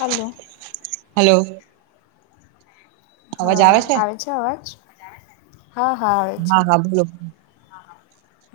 હાલો. Hello. હા આવે છે, અવાજ? હા હા આવે છે. [inaudible]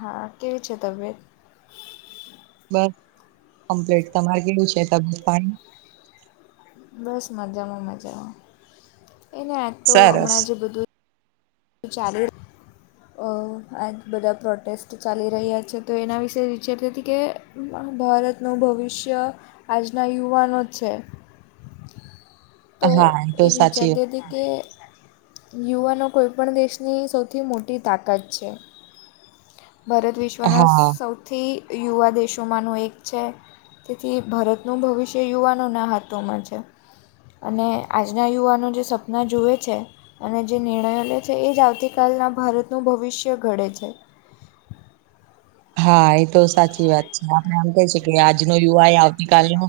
હા કેવી છે, તબિયત? બસ કમ્પ્લેટ તમારે કેવું છે, તબયત પાણી? બસ મજામાં મજામાં એને આજ તો સરસ હમણાં જે બ ચાલે અ આ જ બધા પ્રોટેસ્ટ ચાલી રહ્યા છે, તો એના વિશે વિચારતી હતી કે ભારતનું ભવિષ્ય આજના યુવાનો જ છે. તો હા તો એ જ સાચી વાત. વિચારતી હતી કે યુવાનો કોઈ પણ દેશની સૌથી મોટી તાકાત છે. ભારત વિશ્વના હા સૌથી યુવા દેશોમાંનું એક છે. તેથી ભારતનું ભવિષ્ય યુવાનોના હાથોમાં છે. અને આજના યુવાનો જે સપના જુએ છે. અને જે નિર્ણયો લે છે, એ જ આવતીકાલના ભારતનું ભવિષ્ય ઘડે છે. હા એ તો સાચી વાત છે, આપડે આમ કહી શકીએ આજનો યુવા એ આવતીકાલનુ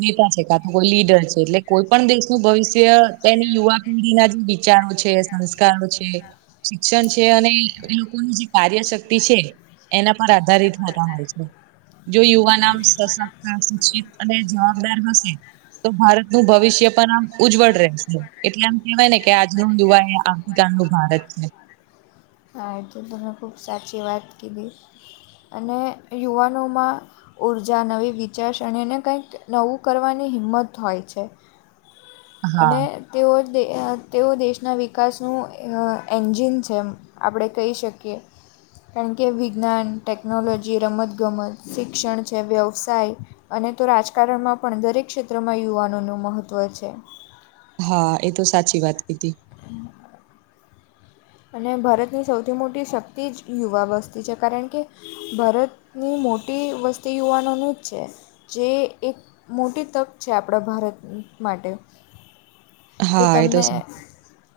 નેતા છે, કા તો કોઈ લીડર છે, એટલે કોઈ પણ દેશનું ભવિષ્ય તેની યુવા પેઢીના જે વિચારો છે, સંસ્કારો છે. શિક્ષણ છે, અને એ લોકોની જે કાર્ય શક્તિ છે. એના પર આધારિત હોતા હોય છે. જો યુવાનમ સશક્ત, શિક્ષિત અને જવાબદાર હશે તો ભારતનું ભવિષ્ય પણ આમ ઉજ્જવળ રહેશે એટલે આમ કેહેવાય ને કે આજનું યુવા એ આમ ગાડું ભારત છે. હા એ તો તમેં ખૂબ સાચી વાત કીધી અને યુવાનોમાં ઉર્જા નવી વિચારસરણીને કઈક નવું કરવાની હિંમત હોય છે. હા અને તેઓ દે તેઓ દેશના વિકાસનું અ એન્જિન છે. એમ આપડે કહી શકીએ કેમકે કે વિજ્ઞાન, ટેકનોલોજી, રમત ગમત, શિક્ષણ છે, વ્યવસાય અને તો રાજકારણમાં પણ દરેક ક્ષેત્રમાં યુવાનોનું મહત્ત્વ છે. હા એ તો સાચી વાત કીધી અને ભારતની સૌથી મોટી શક્તિ જ યુવા વસ્તી છે, કારણ કે ભારતની મોટી વસ્તી યુવાનોનું જ છે. જે એક મોટી તક છે, આપડા ભારત માટે જો હા એ તો તમને સા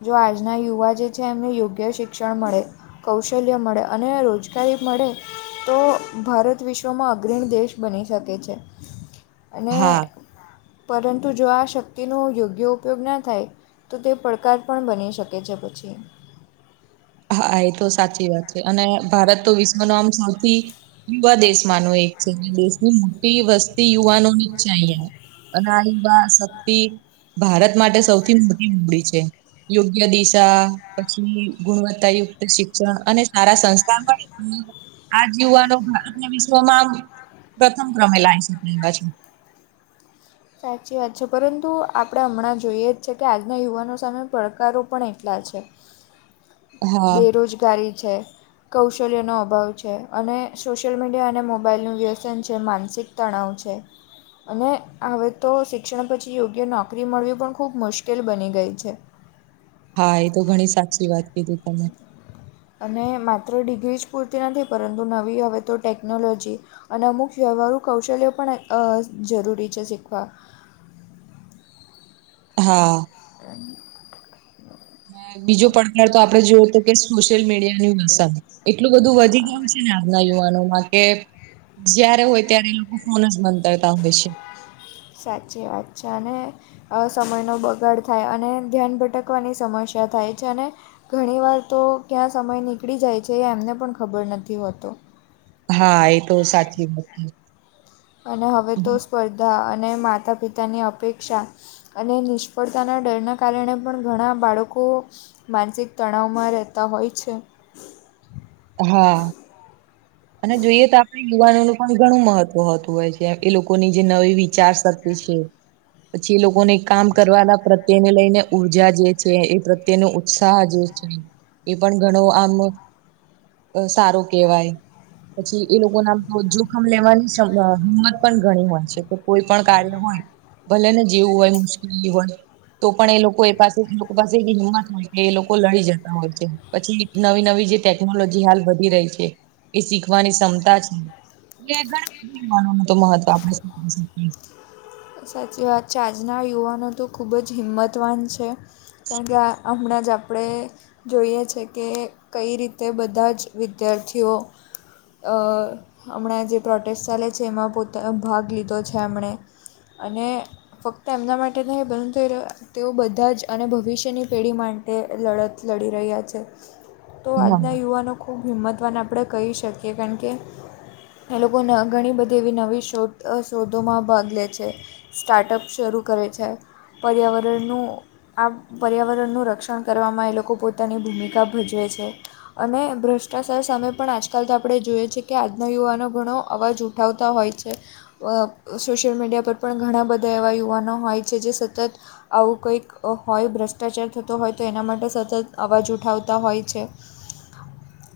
જો આજના યુવા જે છે, એમને યોગ્ય શિક્ષણ મળે કૌશલ્ય મળે અને રોજગારી મળે તો ભારત વિશ્વમાં અગ્રણી દેશ બની શકે છે. અને હા પરંતુ જો આ શક્તિનો યોગ્ય ઉપયોગ ના થાય તો તે પડકાર પણ બની શકે છે, પછી હા એ તો સાચી વાત છે, અને ભારત તો વિશ્વનો આમ સૌથી યુવા દેશ માનો એક છે, દેશની મોટી વસ્તી યુવાનોની જ છે, અહીયા અને આ યુવા શક્તિ ભારત માટે સૌથી મોટી મૂડી છે, યોગ્ય દિશા પછી ગુણવત્તાયુક્ત શિક્ષણ અને સારા સંસ્કાર પણ [unintelligible] આ જ યુવાનો ભારતના વિશ્વમાં આમ પ્રથમ ક્રમે લાવી શકે એવા છે. સાચી વાત છે, પરંતુ આપણે હમણાં જોઈએ જ છે, કે આજના યુવાનો સામે પડકારો પણ એટલા છે. હા બેરોજગારી છે. કૌશલ્યનો અભાવ છે, અને સોશિયલ મીડિયા અને મોબાઈલનું વ્યસન છે, માનસિક તણાવ છે. અને હવે તો શિક્ષણ પછી યોગ્ય નોકરી મળવી પણ ખૂબ મુશ્કેલ બની ગઈ છે. હા એ તો ઘણી સાચી વાત કીધી તમે અને માત્ર ડિગ્રી જ પૂરતી નથી પરંતુ નવી હવે તો ટેકનોલોજી અને અમુક વ્યવહારુ કૌશલ્યો પણ અ જરૂરી છે, શીખવા હા. [inaudible] ને બીજો પડકાર તો આપડે જોયો તો કે સોશિયલ મીડિયાની [unintelligible] એટલું બધું હા વધી ગયું છે, ને આજના યુવાનોમાં કે જયારે હોય ત્યારે એ લોકો ફોન જ બંધ કરતા હોય છે. સાચી વાત છે, અને અ સમયનો બગાડ થાય અને ધ્યાન ભટકવાની સમસ્યા થાય છે, અને ઘણી વાર તો ક્યાં સમય નીકળી જાય છે, એ એમને પણ ખબર નથી હોતુ હા એ તો સાચી વાત અને હવે તો સ્પર્ધા અને માતા પિતાની અપેક્ષા અને નિષ્ફળતાના ડરના કારણે પણ ઘણા બાળકો માનસિક તણાવમાં રહેતા હોય છે. હા. અને જોઈએ તો આપણે યુવાનોનું પણ ઘણું મહત્વ હોતું હોય છે, એ લોકોની જે નવી વિચાર શક્તિ છે. પછી એ લોકોને કામ કરવાના પ્રત્યેને લઈને ઉર્જા જે છે, એ પ્રત તેનો ઉત્સાહ જે છે, એ પણ ઘણો આમનો અ સારું કેવાય પછી એ લોકો નામ તો જોખમ લેવાની સ હિંમત પણ ઘણી હોય છે, કે કોઈ પણ કાર્ય હોય ભલે ને જેવું હોય મુશ્કેલી હોય તો પણ એ લોકો એ પાસે એ લોકો પાસે એવી હિંમત હોય કે એ લોકો લડી જતા હોય છે. પછી નવી નવી જે ટેકનોલોજી હાલ વધી રહી છે. એ શીખવાની ક્ષમતા છે, એ ઘણા બધા યુવાનો તો મહત્વ આપે છે. સાચી વાત છે, આજના યુવાનો તો ખૂબ જ હિંમતવાન છે. કારણ કે આ હમણાં જ આપણે જોઈએ છે, કે કઈ રીતે બધા જ વિદ્યાર્થીઓ અ હમણાં જે પ્રોટેસ્ટ ચાલે છે, એમાં પોતા ભાગ લીધો છે, એમણે અને ફક્ત એમના માટે નહી પરંતુ એ તેઓ બધા જ અને ભવિષ્યની પેઢીમાં મા એ લડત લડી રહ્યા છે, તો હા આજના યુવાનો ખૂબ હિંમતવાન આપણે કહી શકીએ કારણ કે એ લોકો ન ઘણી બધી એવી નવી શોધ અ શોધોમાં ભાગ લે છે. છે, સ્ટાર્ટઅપ શરૂ કરે છે, પર્યાવરણનું આ પર્યાવરણનું રક્ષણ કરવામાં એ લોકો પોતાની ભૂમિકા ભજવે છે. અને ભ્રષ્ટાચાર સામે આજકાલ તો આપણે જોઈએ છે, કે આજના યુવાનો ઘણો અવાજ ઉઠાવતા હોય છે, અ સોશિયલ મીડિયા પર પણ ઘણા બધા એવા યુવાનો હોય છે, જે સતત આવું કંઈક હોય ભ્રષ્ટાચાર થતો હોય તો એના માટે સતત અવાજ ઉઠાવતા હોય છે. [inaudible]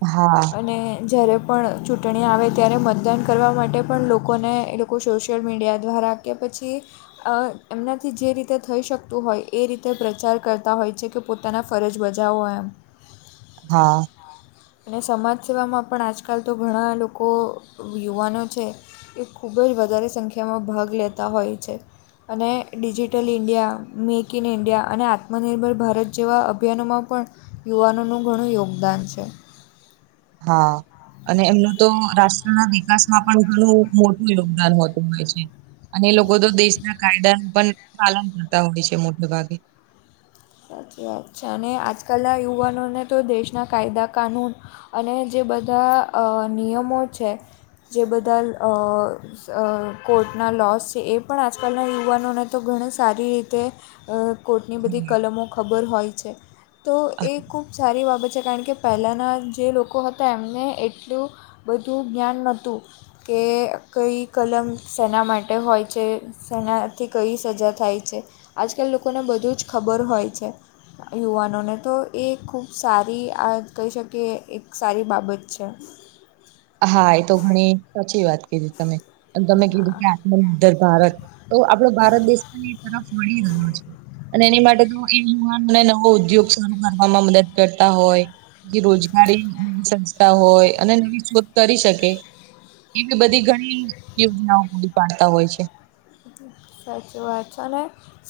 હા. અને જ્યારે પણ ચૂંટણી આવે ત્યારે મતદાન કરવા માટે પણ લોકોને એ લો કો સોશિયલ મીડિયા દ્વારા કે પછી અ એમનાથી જે રીતે થઈ શકતું હોય એ રીતે પ્રચાર કરતા હોય છે, કે પોતાના ફરજ બજાવો એમ હા. અને સમાજ સેવામાં પણ આજકાલ તો ઘણા લોકો યુવાનો છે. એ ખૂબ જ વધારે સંખ્યામાં ભાગ લેતા હોય છે. અને digital India, make in India અને આત્મનિર્ભર ભારત જેવા અભિયાનોમાં પણ યુવાનોનું ઘણું યોગદાન છે. હા. અને એમનું તો રાષ્ટ્રના વિકાસમાં પણ ઘણું મોટું યોગદાન હોતું હોય છે. અને લોકો તો દેશના કાયદાનું પણ પાલન કરતા હોય છે, મોટે ભાગે સાચી વાત છે, અને આજકાલના યુવાનોને તો દેશના કાયદા કાનૂન અને જે બધા અ નિયમો છે, જે બદલ અ અ કોર્ટના લોસ છે, એ પણ આજકાલના યુવાનોને તો ઘણી સારી રીતે અ કોટની બધી કલમો ખબર હોય છે, તો એ ખૂબ સારી બાબત છે, કારણ કે પહેલાંના જે લોકો હતા એમને એટલું બધું જ્ઞાન નતુ કે કઈ કલમ શેના માટે હોય છે. શેનાથી કઈ સજા થાય છે, આજકાલ લોકોને બધું જ ખબર હોય છે. યુવાનોને તો એ ખૂબ સારી આ કહી શકીએ એક સારી બાબત છે. હા એ તો ઘણી સાચી વાત કીધી તમે અને તમે કીધું કે આત્મનિર્ભર ભારત તો આપડો ભારત દેશ પણ એક તરફ વળી રહ્યો છે. અને એની માટે તો એ યુવાનોને નવો ઉદ્યોગ શરૂ કરવામાં મદદ કરતા હોય. જે રોજગારીની નવી સંસ્થા હોય અને નવી શોધ કરી શકે એવી બધી ઘણી યોજનાઓ પૂરી પાડતા હોય છે. સાચી વાત છે, અને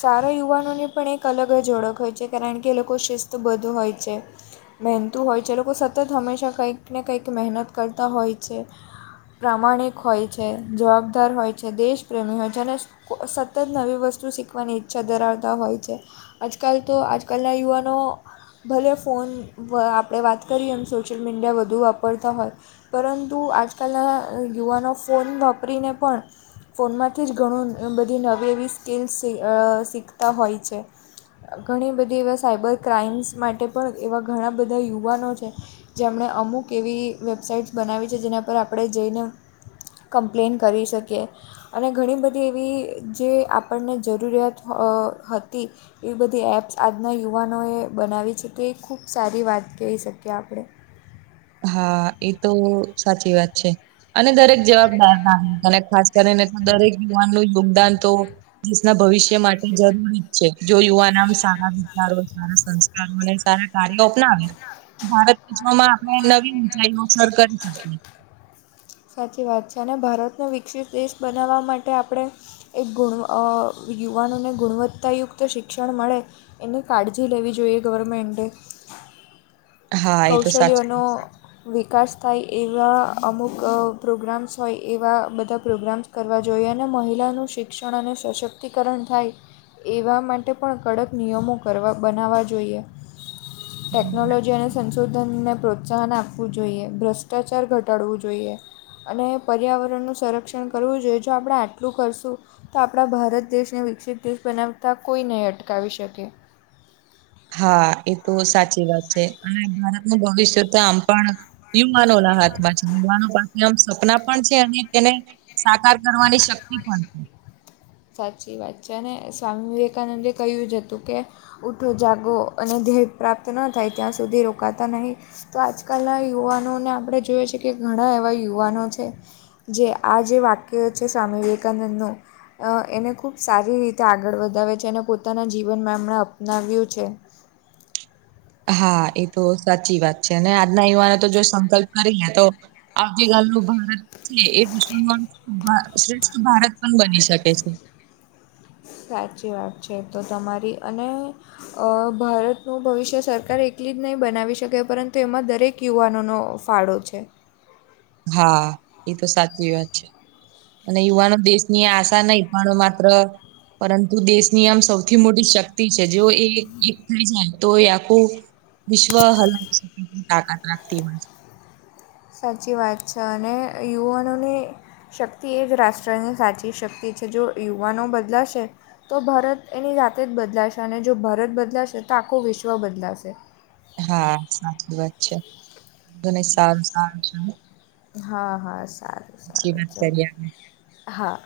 સારો યુવાનોની પણ એક અલગ જ ઓળખ હોય છે, કારણ કે એ લોકો શિસ્તબદ્ધ હોય છે. મહેનતું હોય છે, એ લોકો સતત હંમેશા કંઈક ને કંઈક મહેનત કરતા હોય છે. પ્રામાણિક હોય છે, જવાબદાર હોય છે, દેશ પ્રેમી હોય છે, અને કો સતત નવી વસ્તુ શીખવાની ઈચ્છા ધરાવતા હોય છે. આજકાલ તો આજકાલના યુવાનો ભલે ફોન આપણે વાત કરીએ એમ સોશિયલ મીડિયા વધુ વાપરતા હોય. પરંતુ આજકાલના યુવાનો ફોન વાપરીને પણ ફોનમાંથી જ ઘણું બધી નવી એવી સ્કીલ અ શીખતા હોય છે. ઘણી બધી એવા સાયબર ક્રાઈમ્સ માટે પણ એવા ઘણા બધા યુવાનો છે. જેમણે અમુક એવી વેબસાઈટ્સ બનાવી છે, જેના પર આપણે જઈને કમ્પ્લેન કરી શકીએ અને ઘણી બધી બ ધી એવી જે આપણને જરૂરિયાત હ હતી. એવી બધી એપ્સ આજના યુવાનોએ બનાવી છે, કે એ ખૂબ સારી વાત કહી શકીએ આપણે હા એ તો સાચી વાત છે, અને દરેક જવાબદાર નામ ભલે ખાસ કરીને દરેક યુવાનનું ય યોગદાન તો દેશના ભવિષ્ય માટે જરૂરી જ છે જો યુવાન આમ સારા વિચાર હોય સારા સંસ્ કાર હોય અને સારા કાર્યો અપનાવે [unintelligible] નવી ઊંચાઈઓ સર કરી શકે સાચી વાત છે અને ભારતને વિકસિત દેશ બનાવવા માટે આપણે એક ગુણ અ યુવાનોને ગુણવત્તાયુક્ત શિક્ષણ મળે. એની કાળજી લેવી જોઈએ ગવર્મેન્ટે. હા એ તો સાચું કૌશલ્યનો વિકાસ થાય એવા અમુક અ પ્રોગ્રામ્સ હોય એવા બધા પ્રોગ્રામ્સ. કરવા જોઈએ અને મહિલાનું શિક્ષણ અને સશક્તિકરણ થાય એવા માટે પણ કડક નિયમો કરવા બનાવવા જોઈએ. ટેક્નોલોજી અને સંશોધનને પ્રોત્સાહન આપવું જોઈએ, ભ્રષ્ટાચાર ઘટાડવું જોઈએ. અને પર્યાવરણનું સંરક્ષણ કરવું જોઈએ, જો આપણે આટલું કરશું. તો આપણા ભારત દેશને વિકસિત દેશ બનાવતા કોઈ નઈ અટકાવી શકે. હા એ તો સાચી વાત છે અને ભારતનું ભવિષ્યતો આમ પણ યુવાનોના હાથમાં છે, યુવાનો પણ એમ સપના પણ છે અને તેને સાકાર કરવાની શક્તિ પણ છે. સાચી વાત છે અને સ્વામી વિવેકાનંદે કહ્યું જ હતું કે, ઊઠો જાગો અને ધ્યેય પ્રાપ્ત ન થાય ત્યાં સુધી રોકાતા નહીં. તો આજકાલના યુવાનોને આપણે જોઈએ છે કે ઘણાં એવા યુવાનો છે. જે આ જે વાક્ય છે સ્વામી વિવેકાનંદનું હ એને ખૂબ સારી રીતે આગળ વધાવે છે અને પોતાના જીવનમાં એમણે અપનાવ્યું છે. હા એ તો સાચી વાત છે અને આજના યુવાનો તો જો એ સંકલ્પ કરી લે તો આવતીકાલનું ભારત છે એ વિશ્વમાં [unintelligible] શ્રેષ્ઠ ભારત પણ બની શકે છે. સાચી વાત છે તો તમારી અને અ ભારતનું ભવિષ્ય સરકાર એકલી જ નઈ બનાવી પરંતુ એમાં દરેક યુવાનોનો ફાળો છે. હા એ તો સાચી વાત છે. અને યુવાનો દેશની આશા નઈ પણ માત્ર પરંતુ દેશની આમ સૌથી મોટી શક્તિ છે. જેઓ એ એક થઈ જાય તો એ આખું વિશ્વ [unintelligible] તાકાત રાખતી હોય છે. સાચી વાત છે અને યુવાનોને શક્તિ એ જ રાષ્ટ્રની સાચી શક્તિ છે. જો યુવાનો બદલાશે તો ભારત એની જાતે જ બદલાશે અને જો ભારત બદલાશે તો આખું વિશ્વ બદલાશે. હા સાચી વાત છે. [unintelligible] સારું સારું છે ને. હા હા સારું. સારું ચલો [unintelligible] હા.